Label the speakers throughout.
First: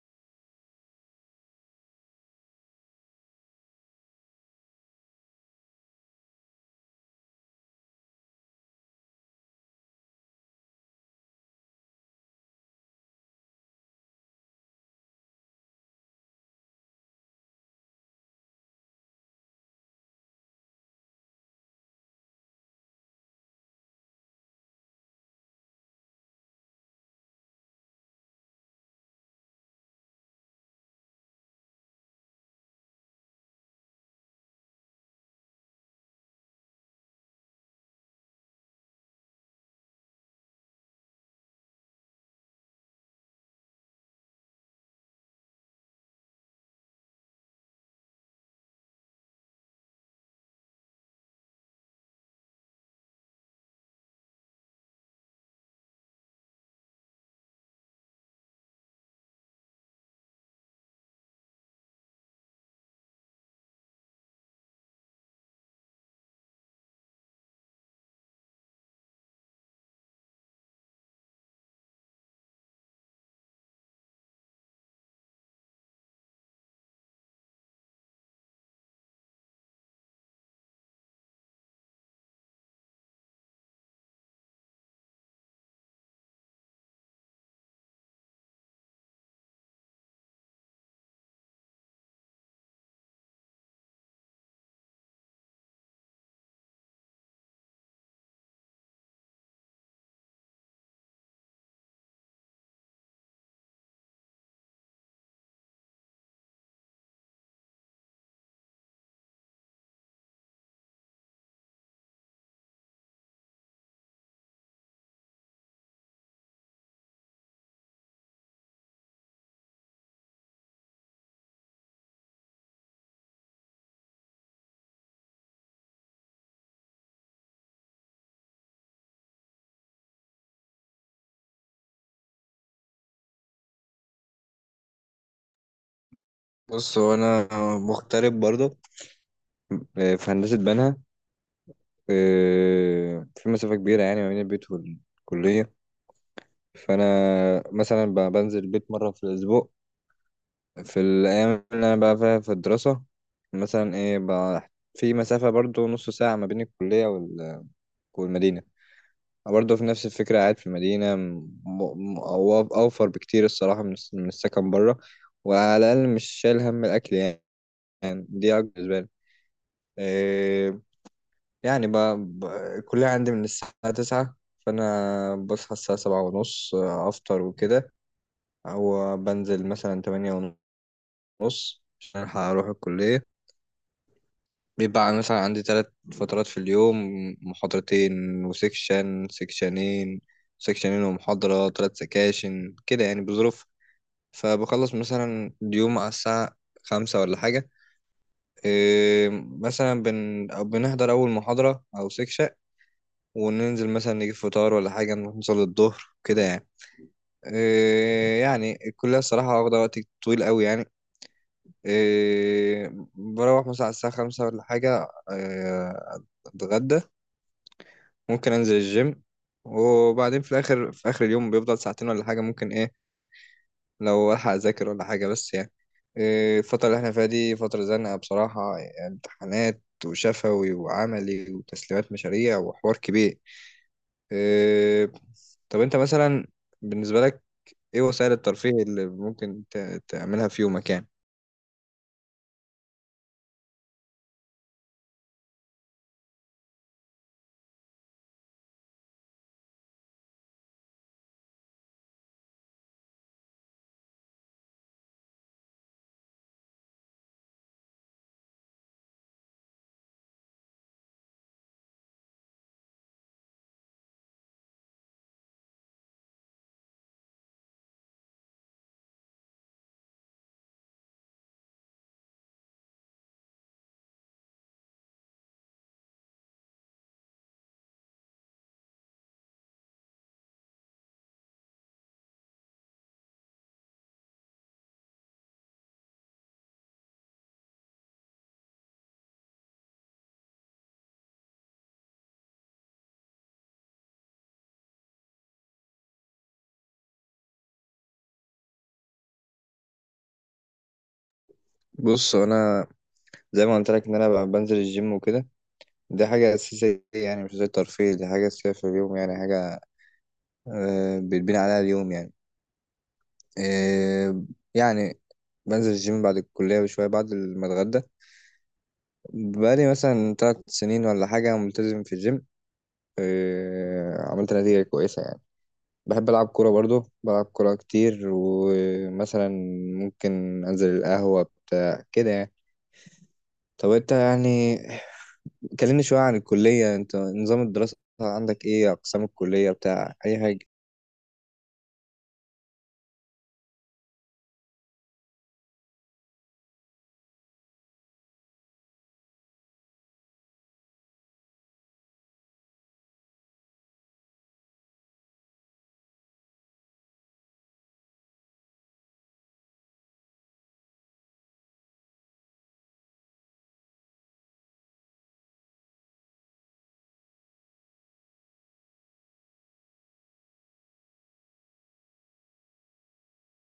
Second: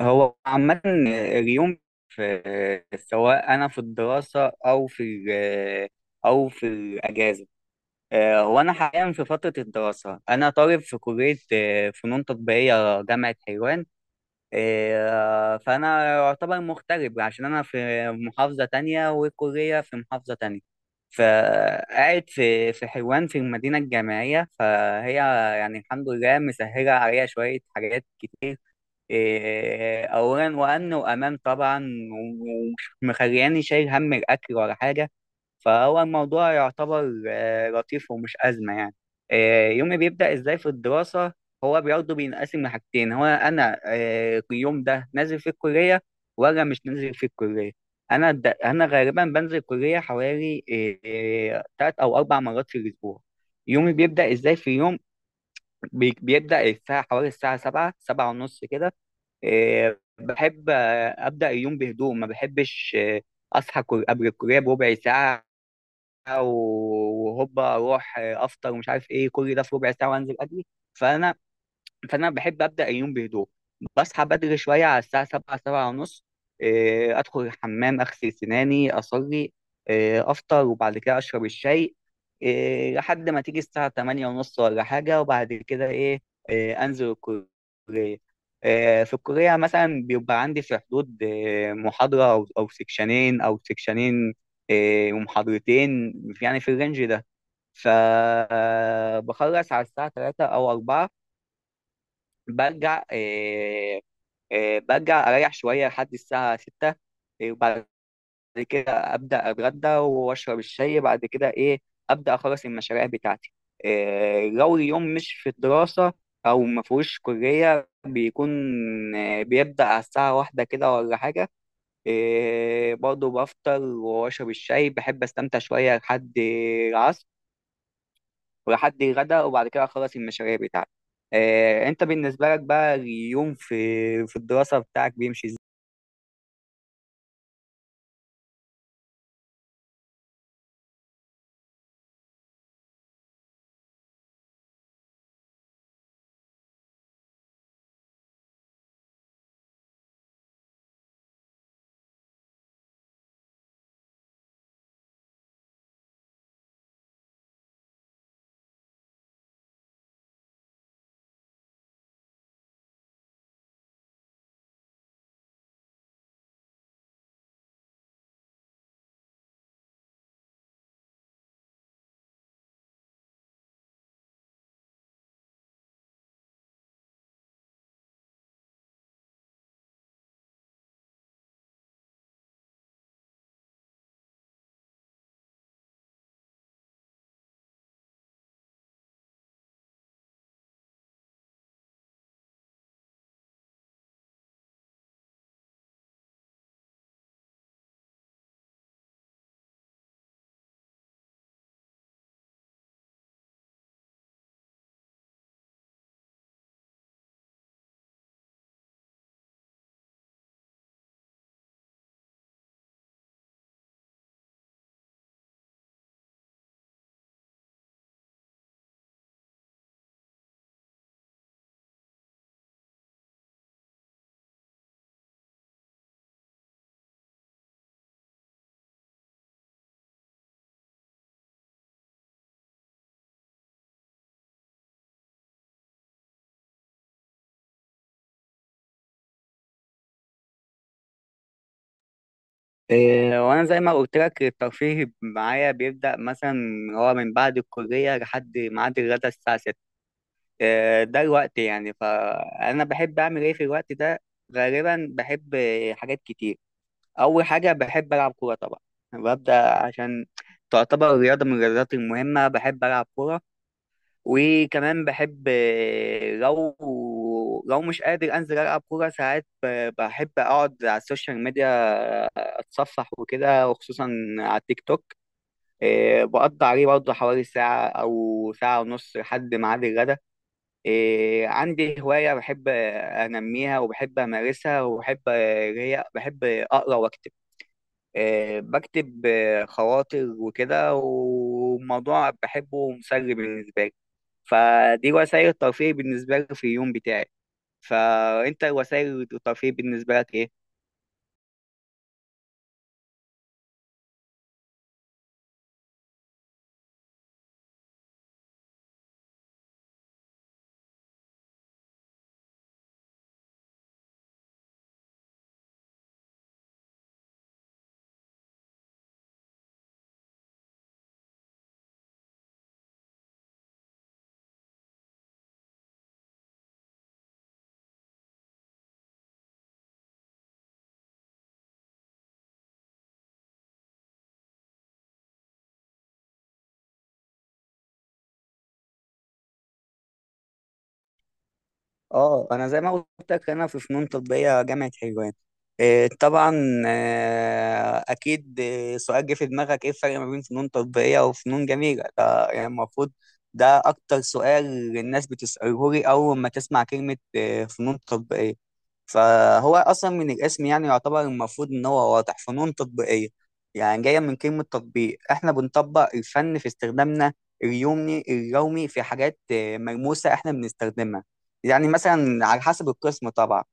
Speaker 1: هو عامة اليوم في سواء أنا في الدراسة أو أو في الأجازة. هو أنا حاليا في فترة الدراسة، أنا طالب في كلية فنون تطبيقية، جامعة حلوان. فأنا يعتبر مغترب عشان أنا في محافظة تانية والكلية في محافظة تانية، فقاعد في حلوان في المدينة الجامعية. فهي يعني الحمد لله مسهلة عليا شوية حاجات، إيه، اولا وان وامام طبعا، ومش مخلياني شايل هم الاكل ولا حاجه. فهو الموضوع يعتبر لطيف ومش ازمه يعني. يومي بيبدا ازاي في الدراسه؟ هو برضه بينقسم لحاجتين، هو انا اليوم ده نازل في الكليه ولا مش نازل في الكليه. انا غالبا بنزل الكليه حوالي 3 او 4 مرات في الاسبوع. يومي بيبدا ازاي في يوم؟ بيبدا الساعه حوالي الساعه 7، 7 ونص كده. إيه، بحب أبدأ اليوم بهدوء، ما بحبش أصحى قبل الكلية بربع ساعة وهوبا أروح أفطر ومش عارف إيه كل ده في ربع ساعة وأنزل أجري. فأنا فانا بحب ابدا اليوم بهدوء، بصحى بدري شويه على الساعه 7، 7 ونص. ادخل الحمام، اغسل سناني، اصلي، افطر، وبعد كده اشرب الشاي لحد ما تيجي الساعه 8 ونص ولا حاجه. وبعد كده ايه؟ انزل الكليه. في الكليه مثلا بيبقى عندي في حدود محاضره او سكشنين ومحاضرتين، يعني في الرينج ده. فبخلص على الساعه 3 او 4، برجع آه، آه، برجع اريح شويه لحد الساعه 6. وبعد كده ابدا اتغدى واشرب الشاي، بعد كده ايه، ابدا اخلص المشاريع بتاعتي. لو اليوم مش في الدراسه او ما فيهوش كليه، بيكون بيبدا على الساعه واحدة كده ولا حاجه. برضه بفطر واشرب الشاي، بحب استمتع شويه لحد العصر ولحد الغدا، وبعد كده اخلص المشاريع بتاعتي. انت بالنسبه لك بقى اليوم في الدراسه بتاعك بيمشي ازاي؟
Speaker 2: بص هو انا مغترب برضه، في هندسه بنها. في مسافه كبيره يعني ما بين البيت والكليه. فانا مثلا بنزل البيت مره في الاسبوع، في الايام اللي انا بقى فيها في الدراسه. مثلا ايه بقى، في مسافه برضه نص ساعه ما بين الكليه والمدينه. برضه في نفس الفكره، قاعد في المدينه اوفر بكتير الصراحه من السكن بره، وعلى الاقل مش شايل هم الاكل يعني. يعني دي أكبر بالنسبه لي. آه، يعني ب... الكلية عندي من الساعة 9، فأنا بصحى الساعة 7:30، أفطر وكده، أو بنزل مثلا 8:30 عشان ألحق أروح الكلية. بيبقى مثلا عندي تلات فترات في اليوم، محاضرتين وسكشن سكشنين ومحاضرة، تلات سكاشن كده يعني بظروف. فبخلص مثلا اليوم على الساعة 5 ولا حاجة. إيه، مثلا أو بنحضر أول محاضرة أو سكشن، وننزل مثلا نجيب فطار ولا حاجة، نروح نصلي الظهر كده يعني. إيه يعني الكلية الصراحة واخدة وقت طويل قوي يعني. إيه بروح مثلا على الساعة 5 ولا حاجة، إيه أتغدى، ممكن أنزل الجيم، وبعدين في الآخر، في آخر اليوم بيفضل ساعتين ولا حاجة، ممكن إيه لو ألحق أذاكر ولا حاجة، بس يعني إيه، الفترة اللي إحنا فيها دي فترة زنقة بصراحة، يعني امتحانات وشفوي وعملي وتسليمات مشاريع وحوار كبير. إيه، طب انت مثلا، بالنسبة لك ايه وسائل الترفيه اللي ممكن تعملها في يومك يعني؟
Speaker 1: وانا زي ما قلت لك الترفيه معايا بيبدا مثلا هو من بعد الكليه لحد ميعاد الغدا الساعه 6. ده الوقت يعني، فانا بحب اعمل ايه في الوقت ده؟ غالبا بحب حاجات كتير. اول حاجه بحب العب كوره طبعا، ببدا عشان تعتبر رياضه من الرياضات المهمه، بحب العب كوره. وكمان بحب لو مش قادر انزل العب كوره ساعات، بحب اقعد على السوشيال ميديا، اتصفح وكده، وخصوصا على التيك توك. بقضي عليه برضه حوالي ساعه او ساعه ونص لحد ميعاد الغدا. عندي هوايه بحب انميها وبحب امارسها وبحب اللي هي بحب اقرا واكتب. بكتب خواطر وكده، وموضوع بحبه ومسلي بالنسبه لي. فدي وسائل الترفيه بالنسبة لي في اليوم بتاعي. فأنت وسائل الترفيه بالنسبة لك إيه؟
Speaker 2: بص انا زي ما قلت لك ان انا بنزل الجيم وكده. دي حاجة أساسية، يعني مش زي الترفيه، دي حاجة أساسية في اليوم، يعني حاجة بيتبني عليها اليوم يعني. آه، يعني بنزل الجيم بعد الكلية بشوية، بعد ما اتغدى. بقالي مثلا 3 سنين ولا حاجة ملتزم في الجيم، عملت نتيجة كويسة يعني. بحب ألعب كورة برضو، بلعب كورة كتير، ومثلا ممكن أنزل القهوة بتاع كده يعني. طب أنت يعني، كلمني شوية عن الكلية. أنت نظام الدراسة عندك إيه؟ أقسام الكلية بتاع أي حاجة؟
Speaker 1: اه، انا زي ما قلت لك انا في فنون تطبيقيه جامعه حلوان. إيه طبعا، اكيد سؤال جه في دماغك ايه الفرق ما بين فنون تطبيقيه وفنون جميله؟ ده يعني المفروض، ده اكتر سؤال الناس بتساله لي اول ما تسمع كلمه فنون تطبيقيه. فهو اصلا من الاسم يعني يعتبر المفروض ان هو واضح، فنون تطبيقيه يعني جايه من كلمه تطبيق، احنا بنطبق الفن في استخدامنا اليومي في حاجات ملموسه احنا بنستخدمها، يعني مثلا على حسب القسم طبعا،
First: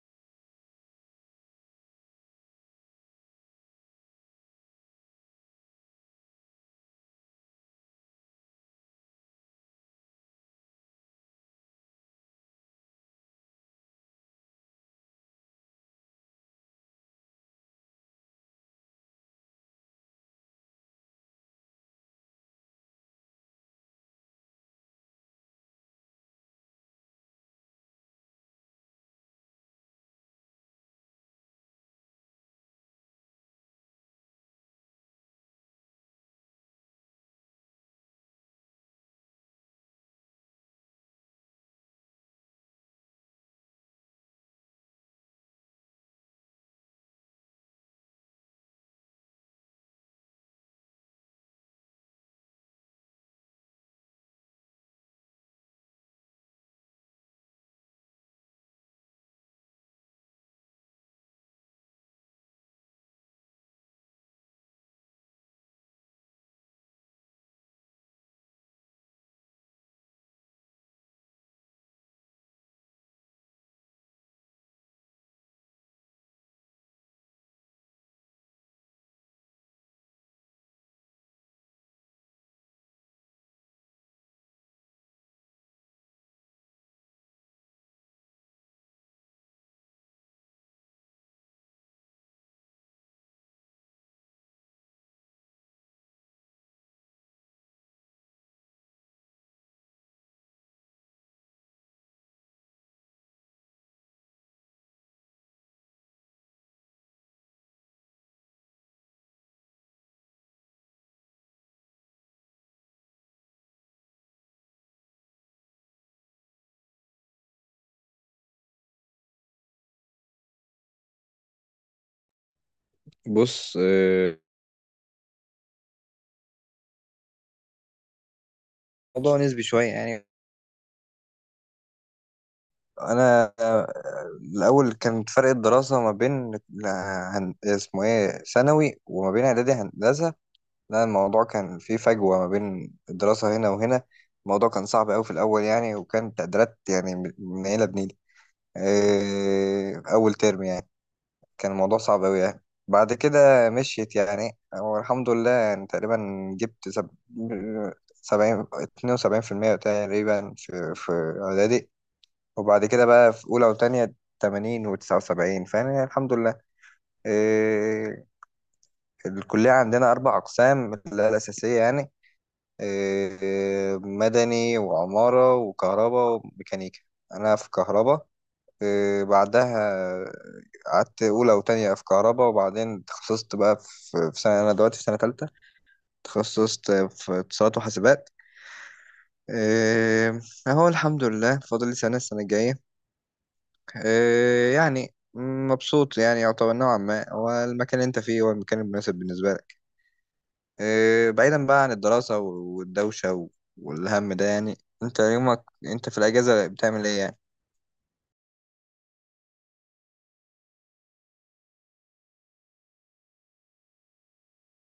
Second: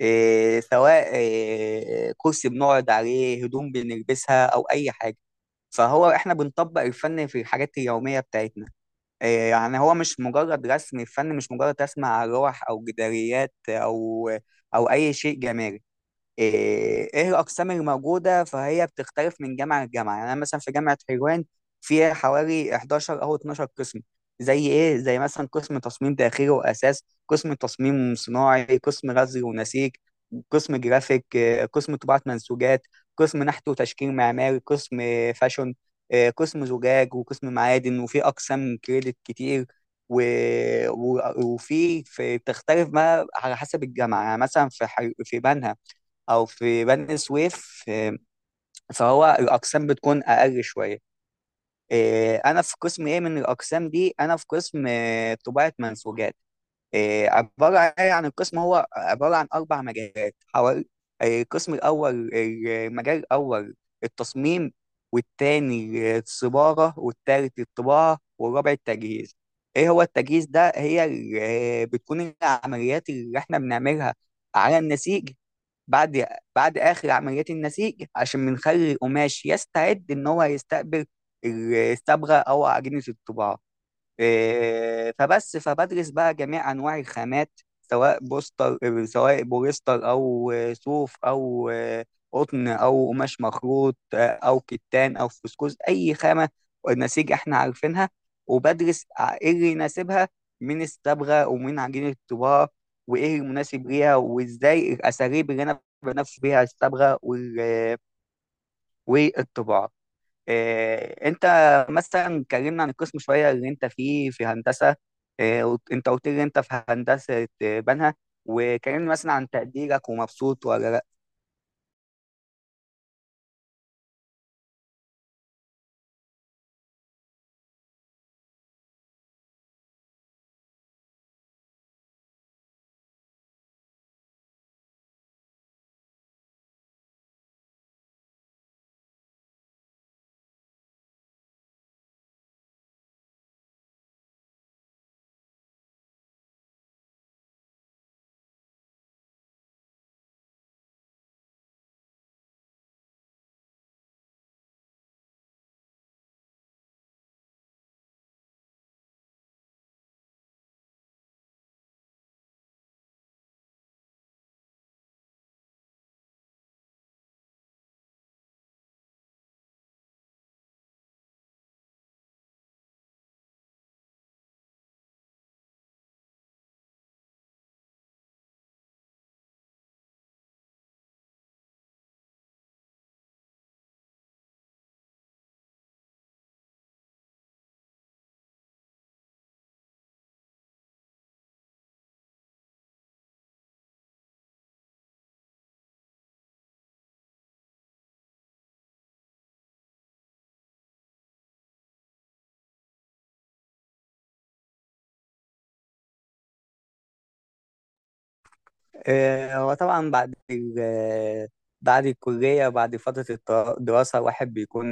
Speaker 1: إيه سواء إيه كرسي بنقعد عليه، هدوم بنلبسها، او اي حاجه. فهو احنا بنطبق الفن في الحاجات اليوميه بتاعتنا. إيه، يعني هو مش مجرد رسم، الفن مش مجرد رسم على لوح او جداريات او اي شيء جمالي. ايه، إيه الاقسام الموجوده؟ فهي بتختلف من جامعه لجامعه، يعني انا مثلا في جامعه حلوان فيها حوالي 11 او 12 قسم. زي ايه؟ زي مثلا قسم تصميم داخلي واساس، قسم تصميم صناعي، قسم غزل ونسيج، قسم جرافيك، قسم طباعه منسوجات، قسم نحت وتشكيل معماري، قسم فاشون، قسم زجاج، وقسم معادن، وفي اقسام كريدت كتير و... و... وفي تختلف ما على حسب الجامعه، يعني مثلا في في بنها او في بني سويف. فهو الاقسام بتكون اقل شويه. انا في قسم ايه من الاقسام دي؟ انا في قسم طباعه منسوجات. عباره ايه عن القسم؟ هو عباره عن 4 مجالات حوالي. القسم الاول، المجال الاول التصميم، والتاني الصباغه، والتالت الطباعه، والرابع التجهيز. ايه هو التجهيز ده؟ هي بتكون العمليات اللي احنا بنعملها على النسيج، بعد بعد آخر عمليات النسيج عشان بنخلي القماش يستعد إن هو يستقبل الصبغة أو عجينة الطباعة. إيه، فبس فبدرس بقى جميع انواع الخامات، سواء بوستر، سواء بوليستر او صوف او قطن او قماش مخروط او كتان او فسكوز، اي خامه نسيج احنا عارفينها. وبدرس ايه اللي يناسبها من الصبغه ومن عجينه الطباعه، وايه المناسب ليها، وازاي الاساليب اللي انا بنفذ بيها الصبغه والطباعه. إيه، انت مثلا اتكلمنا عن القسم شويه اللي انت فيه في هندسه. إيه، انت قلت لي انت في هندسه بنها. وكلمني مثلا عن تقديرك ومبسوط ولا لا؟
Speaker 2: بص، الموضوع نسبي شوية يعني. أنا الأول كان فرق الدراسة ما بين اسمه إيه ثانوي وما بين إعدادي هندسة. لا، الموضوع كان فيه فجوة ما بين الدراسة هنا وهنا، الموضوع كان صعب أوي في الأول يعني، وكان تقديرات يعني من عيلة بنيلة. إيه، أول ترم يعني كان الموضوع صعب أوي يعني. بعد كده مشيت يعني، والحمد لله يعني تقريبا جبت 70، 72% تقريبا، في إعدادي. وبعد كده بقى في أولى وتانية 80 و79، فأنا الحمد لله. إيه، الكلية عندنا أربع أقسام اللي هي الأساسية يعني، مدني وعمارة وكهرباء وميكانيكا. أنا في كهرباء. بعدها قعدت أولى وتانية في كهرباء، وبعدين تخصصت بقى في سنة، أنا دلوقتي في سنة تالتة، تخصصت في اتصالات وحاسبات. آه، أهو الحمد لله فاضل لي سنة، السنة الجاية. يعني مبسوط يعني، يعتبر نوعا ما هو المكان اللي أنت فيه هو المكان المناسب بالنسبة لك. إيه، بعيدا بقى عن الدراسة والدوشة والهم ده يعني، انت يومك انت في الأجازة بتعمل ايه يعني؟
Speaker 1: إيه، هو طبعا بعد بعد الكليه، بعد فتره الدراسه، الواحد بيكون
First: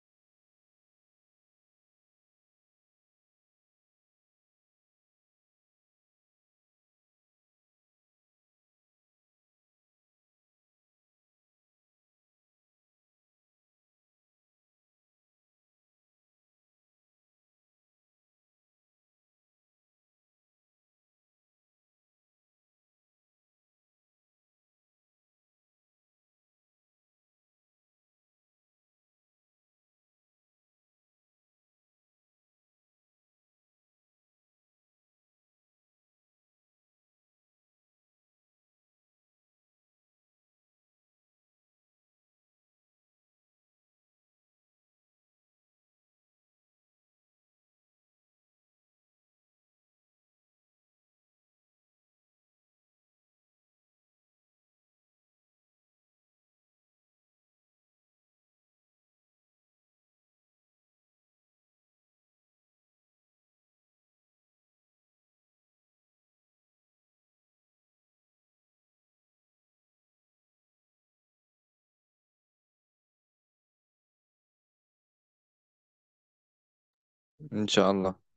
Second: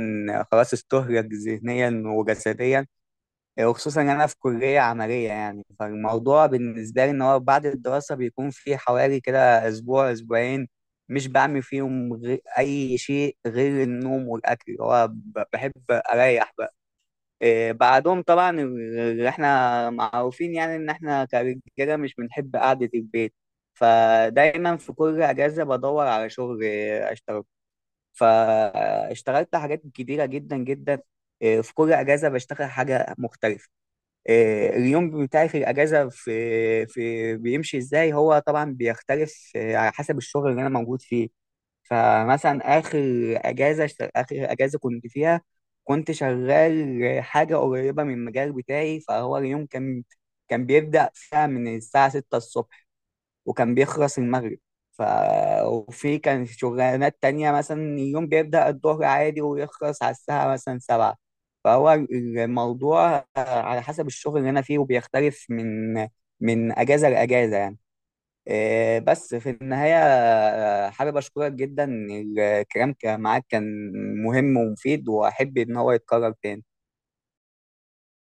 Speaker 1: خلاص استهلك ذهنيا وجسديا، وخصوصا انا في كليه عمليه يعني. فالموضوع بالنسبه لي ان هو بعد الدراسه بيكون في حوالي كده اسبوع اسبوعين مش بعمل فيهم غير اي شيء غير النوم والاكل. هو بحب اريح بقى. إيه بعدهم طبعا اللي احنا معروفين، يعني ان احنا كرجاله مش بنحب قعده البيت، فدايما في كل اجازه بدور على شغل، إيه، اشتغل. فاشتغلت حاجات كتيره جدا جدا. إيه، في كل اجازه بشتغل حاجه مختلفه. اليوم بتاعي في الاجازه في بيمشي ازاي؟ هو طبعا بيختلف على حسب الشغل اللي انا موجود فيه. فمثلا اخر اخر اجازه كنت فيها، كنت شغال حاجه قريبه من المجال بتاعي. فهو اليوم كان، كان بيبدا فيها من الساعه 6 الصبح وكان بيخلص المغرب. ف... وفي كان شغلانات تانية، مثلا يوم بيبدأ الظهر عادي ويخلص على الساعة مثلا 7. فهو الموضوع على حسب الشغل اللي أنا فيه، وبيختلف من أجازة لأجازة يعني. إيه، بس في النهاية حابب أشكرك جدا، الكلام معاك كان مهم ومفيد، وأحب إن هو يتكرر تاني.
Speaker 2: ان شاء الله.